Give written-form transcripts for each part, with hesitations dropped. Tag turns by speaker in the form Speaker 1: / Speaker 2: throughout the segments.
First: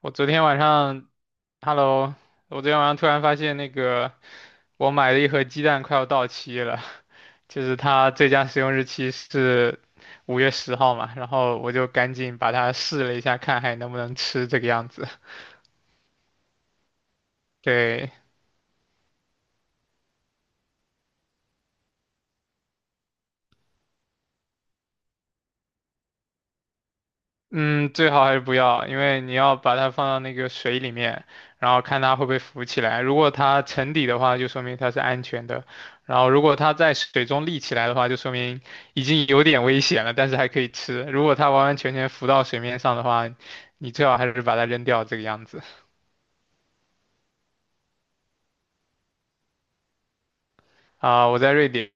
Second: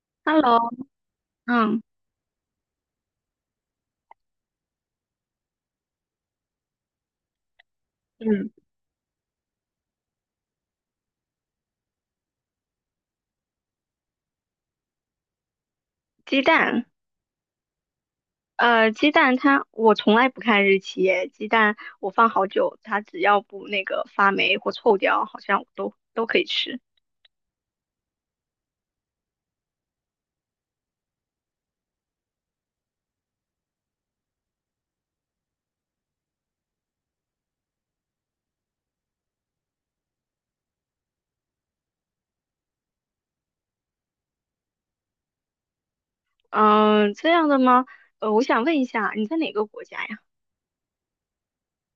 Speaker 1: 我昨天晚
Speaker 2: Hello，
Speaker 1: 上
Speaker 2: 嗯
Speaker 1: ，Hello，我昨天晚上突然发现我买了一盒鸡蛋快要到期了，就是它最佳
Speaker 2: 嗯，
Speaker 1: 使用日期是5月10号嘛，然后我就赶紧把它试了一下，看还能不能吃这个样子。
Speaker 2: 鸡蛋，
Speaker 1: 对，
Speaker 2: 鸡蛋它我从来不看日期耶，鸡蛋我放好久，它只要不那个发霉或臭掉，好像我都可以吃。
Speaker 1: 嗯，最好还是不要，因为你要把它放到那个水里面，然后看它会不会浮起来。如果它沉底的话，就说明它是安全的；然后如果它在水中立起来的话，就说明已经有点危险了，但是还可以吃。如果它完完全全浮到水面上的话，你最好还是把它扔掉，这个样子。
Speaker 2: 嗯，这样的吗？我想问一下，你在哪个国家呀？
Speaker 1: 啊、我在瑞典。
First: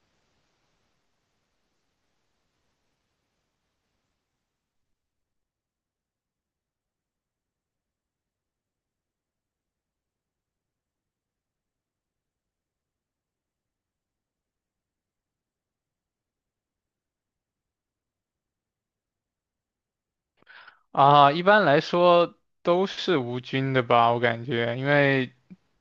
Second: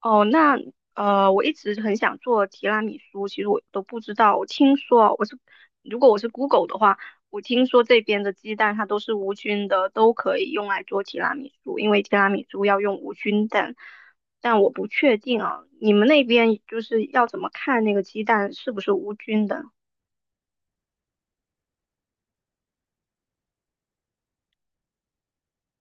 Speaker 2: 哦，那我一直很想做提拉米苏，其实我都不知道。我听说我是，如果我是 Google 的话，我听说这边的鸡蛋它都是无菌的，都可以用来做提拉米苏，因为提拉米苏要用无菌蛋。但我不确定啊，你们那边就是要怎么看那个鸡蛋是不是无菌的？
Speaker 1: 啊、一般来说都是无菌的吧，我感觉，因为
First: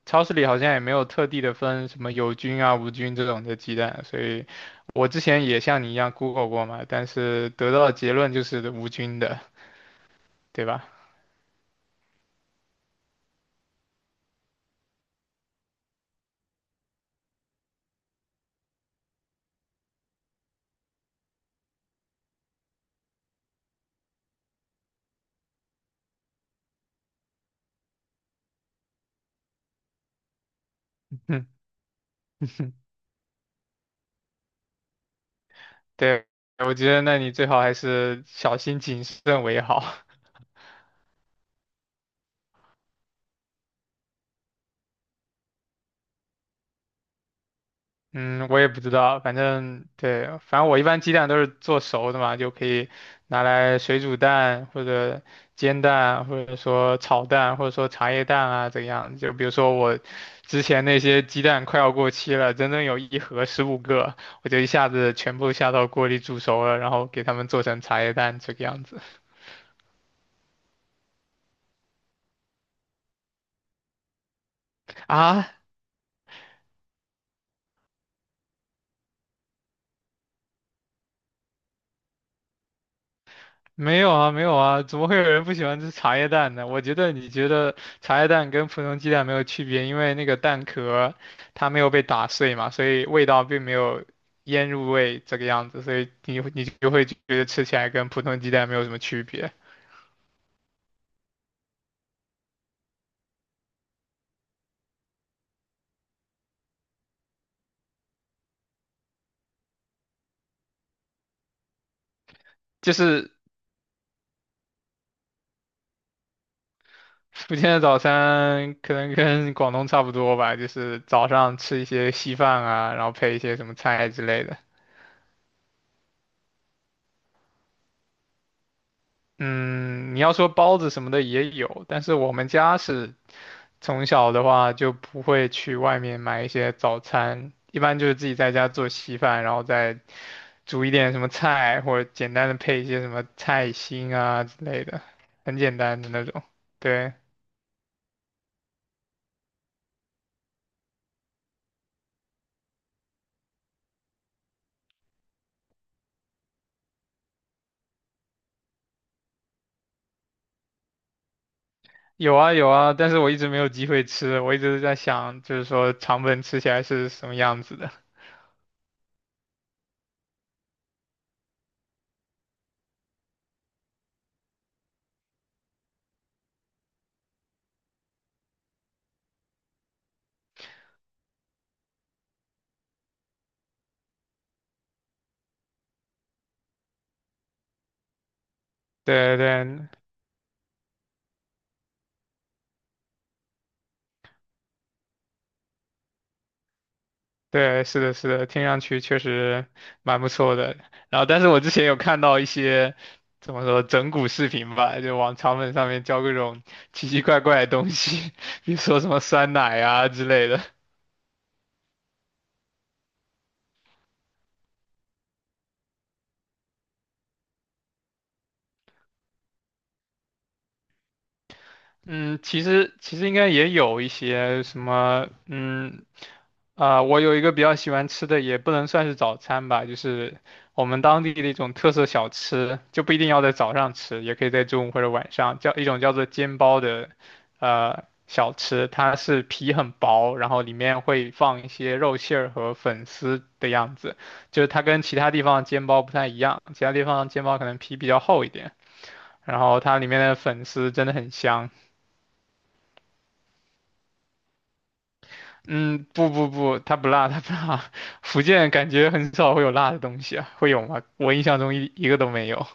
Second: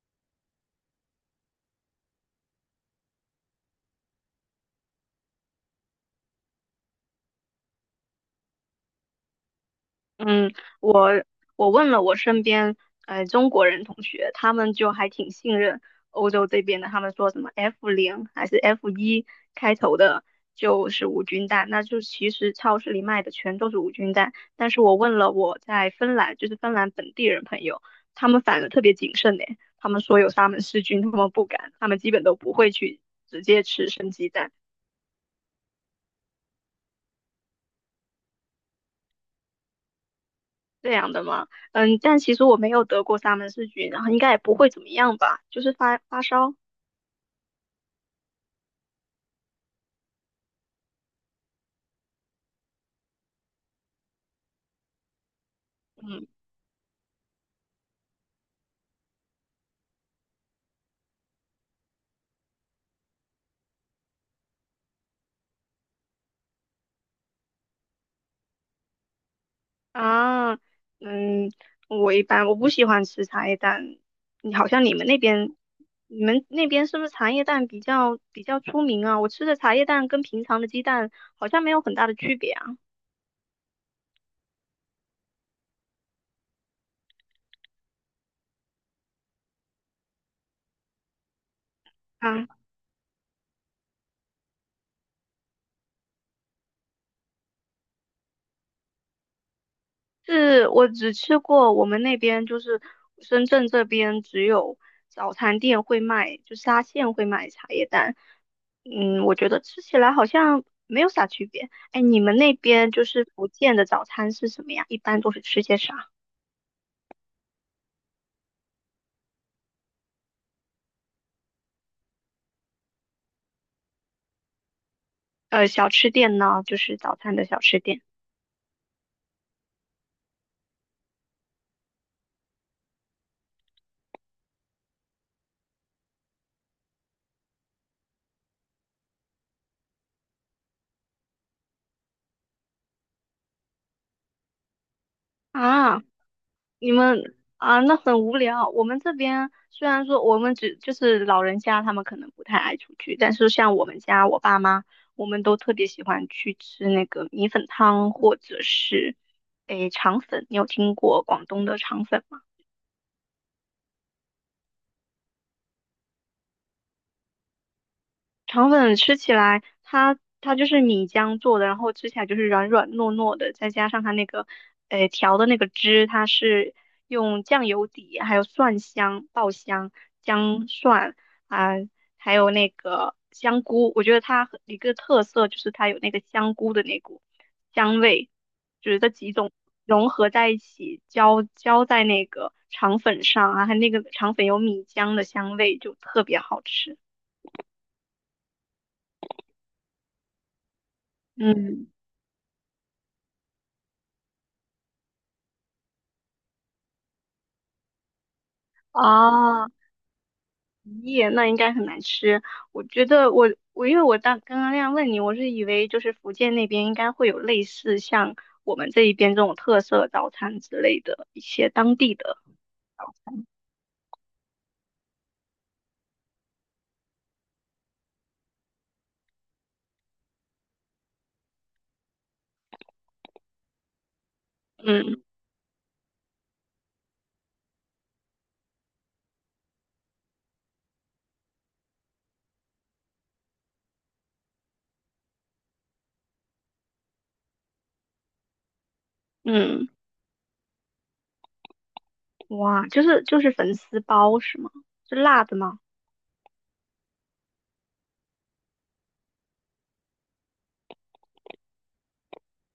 Speaker 1: 超市里好像也没有特地的分什么有菌啊、无菌这种的鸡蛋，所以我之前也像你一样 Google 过嘛，但是得到的结论就是无菌的，
Speaker 2: 嗯，
Speaker 1: 对吧？
Speaker 2: 我我问了我身边中国人同学，他们就还挺信任欧洲这边的，他们说什么 F 零还是 F 一开头的，就是无菌蛋，那就其实超市里卖的全都是无菌蛋。但是我问了我在芬兰，就是芬兰本地人朋友，他们反而特别谨慎呢，他们说有沙门氏菌，他 们不
Speaker 1: 嗯，
Speaker 2: 敢，他们基本都不会去直接吃生鸡蛋。
Speaker 1: 对，我觉得那你最好还是小心谨慎为好。
Speaker 2: 这样的吗？嗯，但其实我没有得过沙门氏菌，然后应该也不会怎么样吧，就是发发烧。
Speaker 1: 嗯，我也不知道，反正对，反正我一般鸡蛋都是做熟的嘛，就可以拿来水煮蛋或者煎蛋，
Speaker 2: 嗯
Speaker 1: 或者说炒蛋，或者说茶叶蛋啊，怎样？就比如说我之前那些鸡蛋快要过期了，整整有一盒15个，我就一下子全部下到锅里煮熟了，然后给它们做成茶叶蛋这个样子
Speaker 2: 啊，嗯，我一般我不喜欢吃茶叶蛋，你好像你们那
Speaker 1: 啊。
Speaker 2: 边，你们那边是不是茶叶蛋比较出名啊？我吃的茶叶蛋跟平常的鸡蛋好像没有很大的区别啊。
Speaker 1: 没有啊，没有啊，怎么会有人不喜欢吃茶叶蛋呢？我觉得你觉得茶叶蛋跟普通鸡蛋没有区别，因为那个蛋壳它没有被打碎
Speaker 2: 啊。
Speaker 1: 嘛，所以味道并没有腌入味这个样子，所以你就会觉得吃起来跟普通鸡蛋没有什么区别。
Speaker 2: 是我只吃过我们那边就是深圳这边只有早餐店会卖，就沙县会卖茶叶蛋。嗯，我觉得吃起来好像没有啥区别。哎，你们那边
Speaker 1: 就
Speaker 2: 就是
Speaker 1: 是
Speaker 2: 福建的早餐是什么呀？一般都是吃些啥？
Speaker 1: 福建的早餐可能跟广东差不多吧，就是早上吃一些稀饭啊，然后配一些什么菜之类的。
Speaker 2: 小吃店呢，就是早餐的小吃店
Speaker 1: 嗯，你要说包子什么的也有，但是我们家是从小的话就不会去外面买一些早餐，一般就是自己在家做稀饭，然后再煮一点什么菜，或者简单的配一些什么菜心啊之类的，很简单
Speaker 2: 啊。
Speaker 1: 的那种。
Speaker 2: 你
Speaker 1: 对，
Speaker 2: 们啊，那很无聊。我们这边虽然说我们只就是老人家，他们可能不太爱出去，但是像我们家我爸妈，我们都特别喜欢去吃那个米粉汤或者是诶肠粉。你有听过广东的肠粉
Speaker 1: 有
Speaker 2: 吗？
Speaker 1: 啊有啊，但是我一直没有机会吃，我一直在想，就是说肠粉吃起来是什么样子的。
Speaker 2: 肠粉吃起来，它就是米浆做的，然后吃起来就是软软糯糯的，再加上它那个，调的那个汁，它是用酱油底，还有蒜香、爆香、姜蒜啊、还有那个香菇。我觉得它很一个特色就是它有那个香菇的那股香味，就是这几
Speaker 1: 对
Speaker 2: 种
Speaker 1: 对，
Speaker 2: 融合在一起，浇在那个肠粉上啊，它那个肠粉有米浆的香味，就特别好吃。
Speaker 1: 对，是的，是的，听上去确实蛮不错的。然后，但是我之前
Speaker 2: 嗯。
Speaker 1: 有看到一些怎么说整蛊视频吧，就往肠粉上面浇各种奇奇怪怪的东西，比如说什么酸
Speaker 2: 啊，
Speaker 1: 奶啊之类的。
Speaker 2: 耶，那应该很难吃。我觉得我因为我当刚刚那样问你，我是以为就是福建那边应该会有类似像我们这一边这种特色早餐之类的一些当地的，
Speaker 1: 嗯，其实应该也有一些什么，嗯，啊、我有一个比较喜欢吃的，也不能算是早餐吧，就是我们当地的一种特色小吃，就不一定要在早上吃，也可以在中午或者
Speaker 2: 嗯
Speaker 1: 晚上，叫一种叫做煎包的，小吃，它是皮很薄，然后里面会放一些肉馅儿和粉丝的样子，就是它跟其他地方的煎包不太一样，其他地方的煎包可能皮比较厚一点，然后
Speaker 2: 嗯，
Speaker 1: 它里面的粉丝真的很香。
Speaker 2: 哇，就是粉丝包是吗？是辣的吗？
Speaker 1: 嗯，不不不，它不辣，它不辣。福建感觉很少会有辣的东西啊，会有吗？我印象中一个都没有。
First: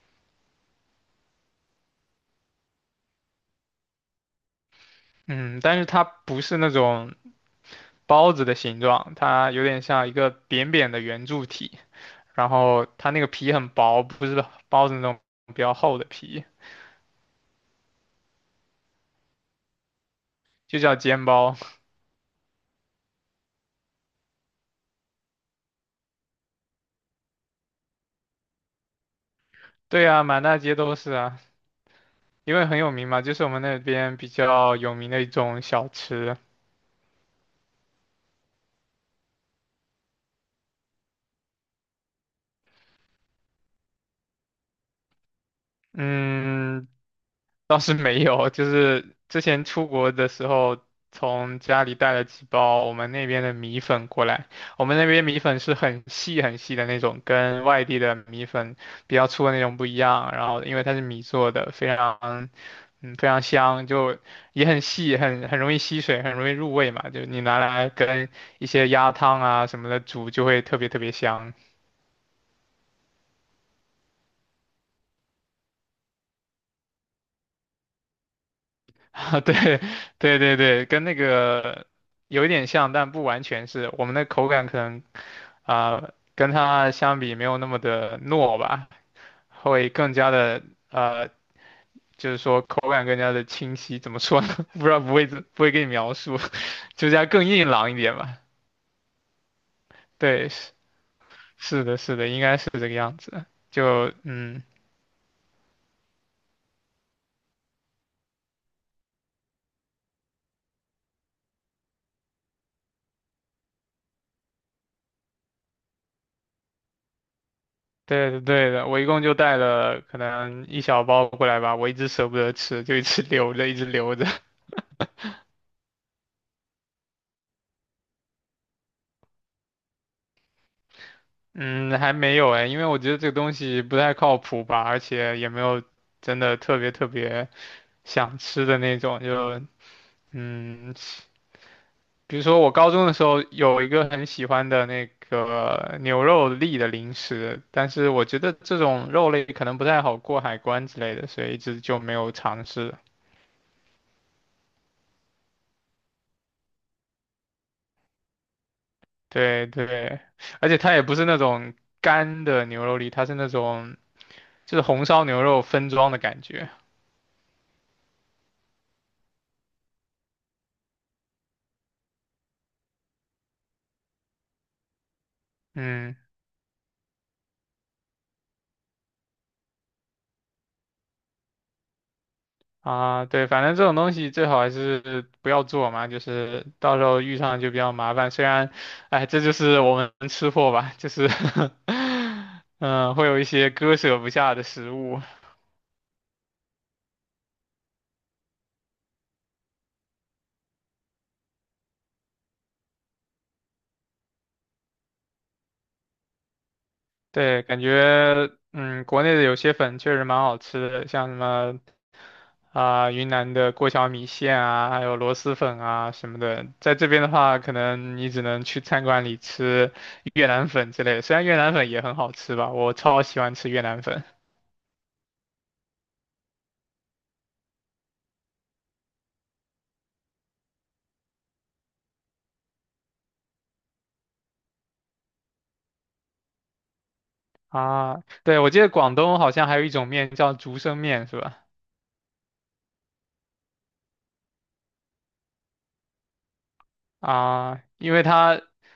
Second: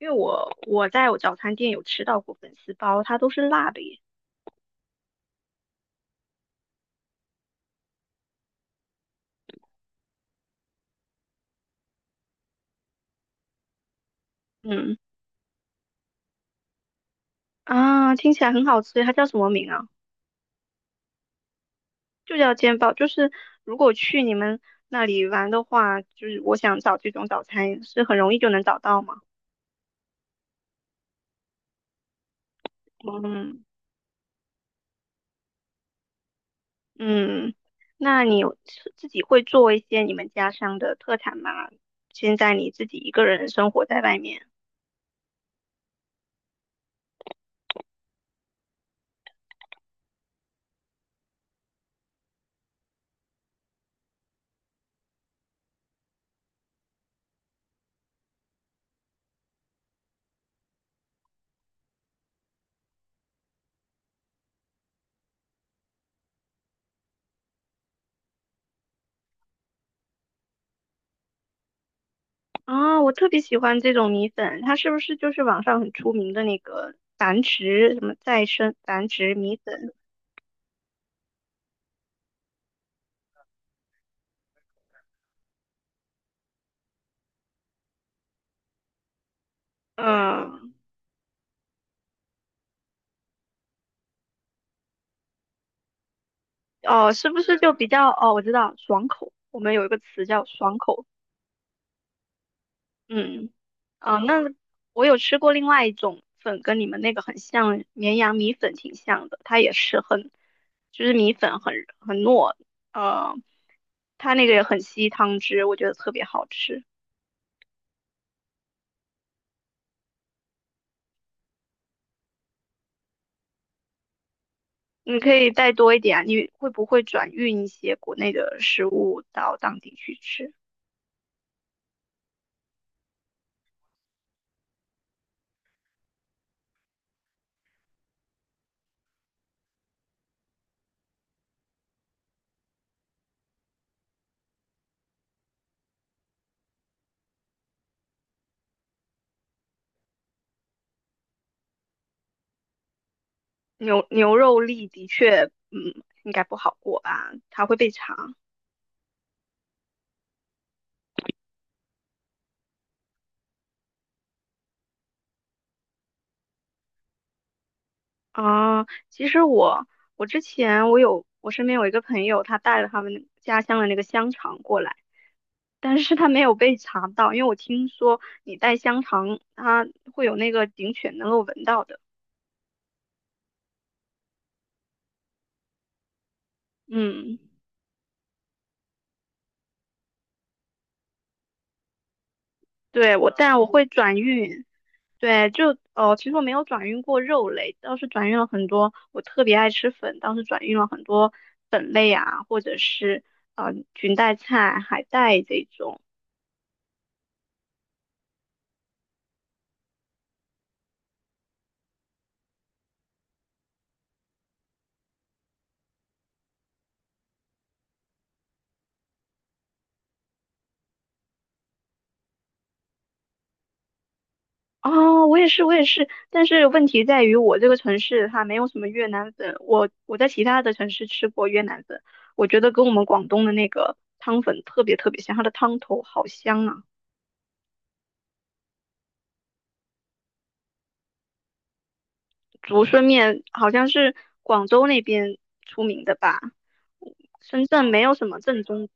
Speaker 2: 因为我在我早餐店有吃到过粉丝包，它都是辣的耶。
Speaker 1: 嗯，但是它不是那种包子的形状，它有点像一个扁扁的圆柱体，然后它那个皮很薄，不是包子
Speaker 2: 嗯
Speaker 1: 那种比较厚的皮，
Speaker 2: 啊，听起来很好吃，它叫什么名啊？
Speaker 1: 就叫煎包。
Speaker 2: 就叫煎包，就是如果去你们那里玩的话，就是我想找这种早餐是很容易就能找到吗？
Speaker 1: 对啊，满大街都是啊，因为很有名嘛，就是我们
Speaker 2: 嗯
Speaker 1: 那边比较有名的一种小吃。
Speaker 2: 嗯，那你有自己会做一些你们家乡的特产吗？现在你自己一个人生活在外面
Speaker 1: 嗯，倒是没有，就是之前出国的时候，从家里带了几包我们那边的米粉过来。我们那边米粉是很细很细的那种，跟外地的米粉比较粗的那种不一样。然后因为它是米做的，非常非常香，就也很细，很容易吸水，很容易入味嘛。就你拿来跟一些鸭汤啊什么的煮，就会特别特别香。
Speaker 2: 啊，我特别喜欢这种米粉，它是不是就是网上很出名的那个繁殖什么再生繁殖
Speaker 1: 啊，
Speaker 2: 米
Speaker 1: 对
Speaker 2: 粉？
Speaker 1: 对对对，跟那个有一点像，但不完全是。我们的口感可能啊、跟它相比没有那么的糯吧，会更加的
Speaker 2: 嗯，
Speaker 1: 呃，就是说口感更加的清晰。怎么说呢？不知道不会给你描述，就
Speaker 2: 哦，
Speaker 1: 是要
Speaker 2: 是不
Speaker 1: 更
Speaker 2: 是
Speaker 1: 硬
Speaker 2: 就比
Speaker 1: 朗一
Speaker 2: 较
Speaker 1: 点
Speaker 2: 哦？
Speaker 1: 吧。
Speaker 2: 我知道，爽口，我们有一个词叫
Speaker 1: 对，是
Speaker 2: 爽口。
Speaker 1: 是的，是的，应该是这个样子。
Speaker 2: 嗯，
Speaker 1: 就
Speaker 2: 啊，那
Speaker 1: 嗯，
Speaker 2: 我有吃过另外一种粉，跟你们那个很像，绵阳米粉挺像的，它也是很，就是米粉很糯，呃，它那个也很吸汤汁，我觉得特别好吃。
Speaker 1: 对的对的，我一共就带了可能一小包过来吧，我一直舍不得吃，就一直留着，一直留着。
Speaker 2: 你可以带多一点啊，你会不会转运一些国内的食物到当地去吃？
Speaker 1: 嗯，还没有哎，因为我觉得这个东西不太靠谱吧，而且也没有真的特别特别想吃的那种，就嗯，比如说我高中的时候有一个很喜欢的那个牛肉粒的零食，但是我觉得这种肉类可能不太好过海关之类的，所以一直就没有尝试。
Speaker 2: 牛肉粒的确，嗯，应该不好过吧，它会被查。
Speaker 1: 对对，而且它也不是那种干的牛肉粒，它是那种就是红烧牛肉分装的感觉。
Speaker 2: 啊，其实我之前我身边有一个朋友，他带了他们家乡的那个香肠过来，但是
Speaker 1: 嗯。
Speaker 2: 他没有被查到，因为我听说你带香肠，它会有那个警犬能够闻到的。
Speaker 1: 啊，对，反正这种东西最好还是不要做嘛，就是到时候遇
Speaker 2: 嗯，
Speaker 1: 上就比较麻烦。虽然，哎，这就是我们吃货吧，就是 嗯，
Speaker 2: 对，
Speaker 1: 会
Speaker 2: 我
Speaker 1: 有一
Speaker 2: 但我
Speaker 1: 些
Speaker 2: 会
Speaker 1: 割
Speaker 2: 转
Speaker 1: 舍不下的
Speaker 2: 运，
Speaker 1: 食物。
Speaker 2: 对，就哦，其实我没有转运过肉类，倒是转运了很多，我特别爱吃粉，当时转运了很多粉类啊，或者是裙带菜、海带这种。
Speaker 1: 对，感觉嗯，国内的有些粉确实蛮好吃的，像什么啊、云南的过桥米线啊，还有螺蛳粉啊什么的。在这边的话，可能你只能去餐馆里吃越南粉之类的，虽然越南粉也很好吃吧，我超喜欢吃越南粉。
Speaker 2: 哦，我也是，我也是，但是问题在于我这个城市它没有什么越南粉，我在其他的城市吃过越南粉，我觉得跟我们广东的那个汤粉特别特别像，它的汤头好香啊！
Speaker 1: 啊，对，我记得广东好像还有一种面叫竹升面，是吧？
Speaker 2: 竹荪面好像是广州那边出名的吧，深
Speaker 1: 啊，
Speaker 2: 圳没
Speaker 1: 因
Speaker 2: 有
Speaker 1: 为
Speaker 2: 什么
Speaker 1: 它
Speaker 2: 正宗，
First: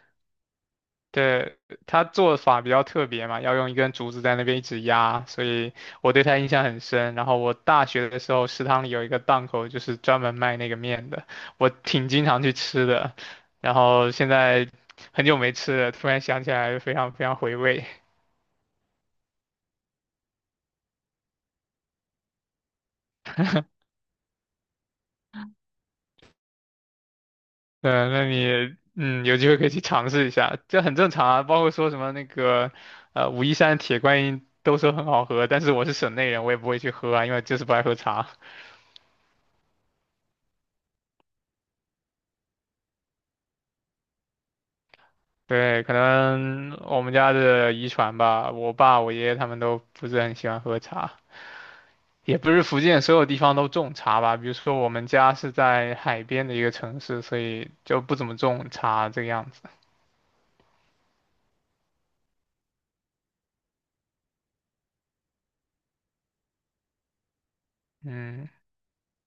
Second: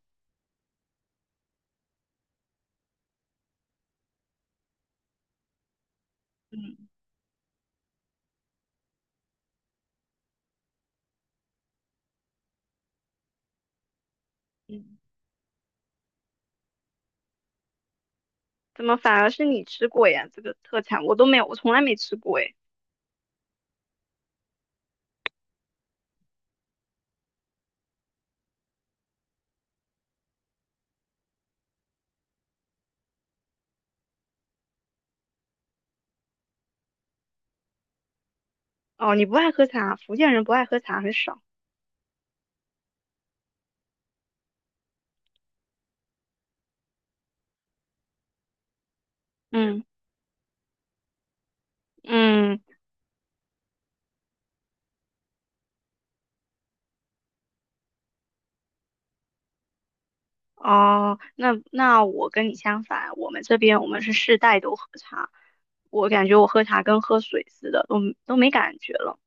Speaker 1: 对它做法比较特别嘛，要用一根竹子在那边一直压，所以我对它印象
Speaker 2: 嗯
Speaker 1: 很深。然后我大学的时候，食堂里有一个档口，就是专门卖那个面的，我挺经常去吃的。然后现在
Speaker 2: 嗯，
Speaker 1: 很久没吃了，突然想起来，非常非常回味。
Speaker 2: 怎么反而是你吃过呀？这个特产我都没有，我从来没吃过哎。
Speaker 1: 嗯，那你嗯，有机会可以去尝试一下，这很正常啊。包括说什么那个，武夷山铁观音都说很好喝，但是我是省内人，我也不会去喝啊，因为就是不爱喝茶。
Speaker 2: 哦，你不爱喝茶，福建人不爱喝茶很少。
Speaker 1: 对，可能我们家的遗传吧，我爸、我爷爷他们都
Speaker 2: 嗯
Speaker 1: 不是很喜欢喝茶，也不
Speaker 2: 嗯，
Speaker 1: 是福建所有地方都种茶吧。比如说我们家是在海边的一个城市，所以就不怎么种茶这个样子。
Speaker 2: 哦，那我跟你相反，我们这边我们是世代都喝茶，我感觉我喝茶跟喝水似的，都
Speaker 1: 嗯。
Speaker 2: 没感觉了。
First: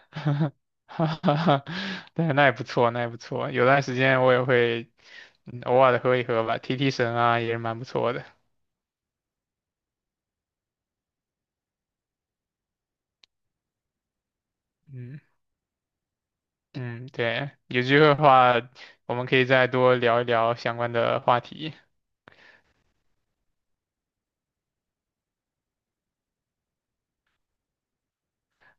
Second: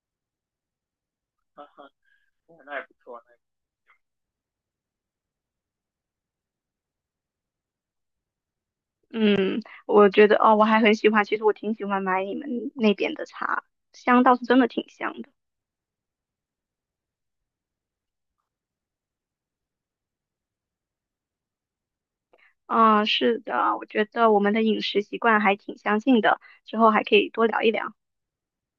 Speaker 1: 哈哈哈，对，那也不错，那也不错。有段时间我也会嗯，偶尔的喝一喝吧，提提神啊，也是蛮不错的。
Speaker 2: 嗯，我觉得哦，我还很喜欢，其实我挺喜欢买你们那边的茶，香倒是真的挺
Speaker 1: 嗯
Speaker 2: 香的。
Speaker 1: 嗯，对，有机会的话，我们可以再多聊一聊相关的话题。
Speaker 2: 嗯，是的，我觉得我们的饮食习惯还挺相近的，之后还可以多聊一聊。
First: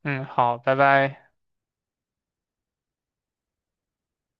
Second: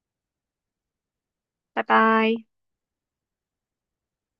Speaker 1: 嗯，好，拜拜。
Speaker 2: 拜拜。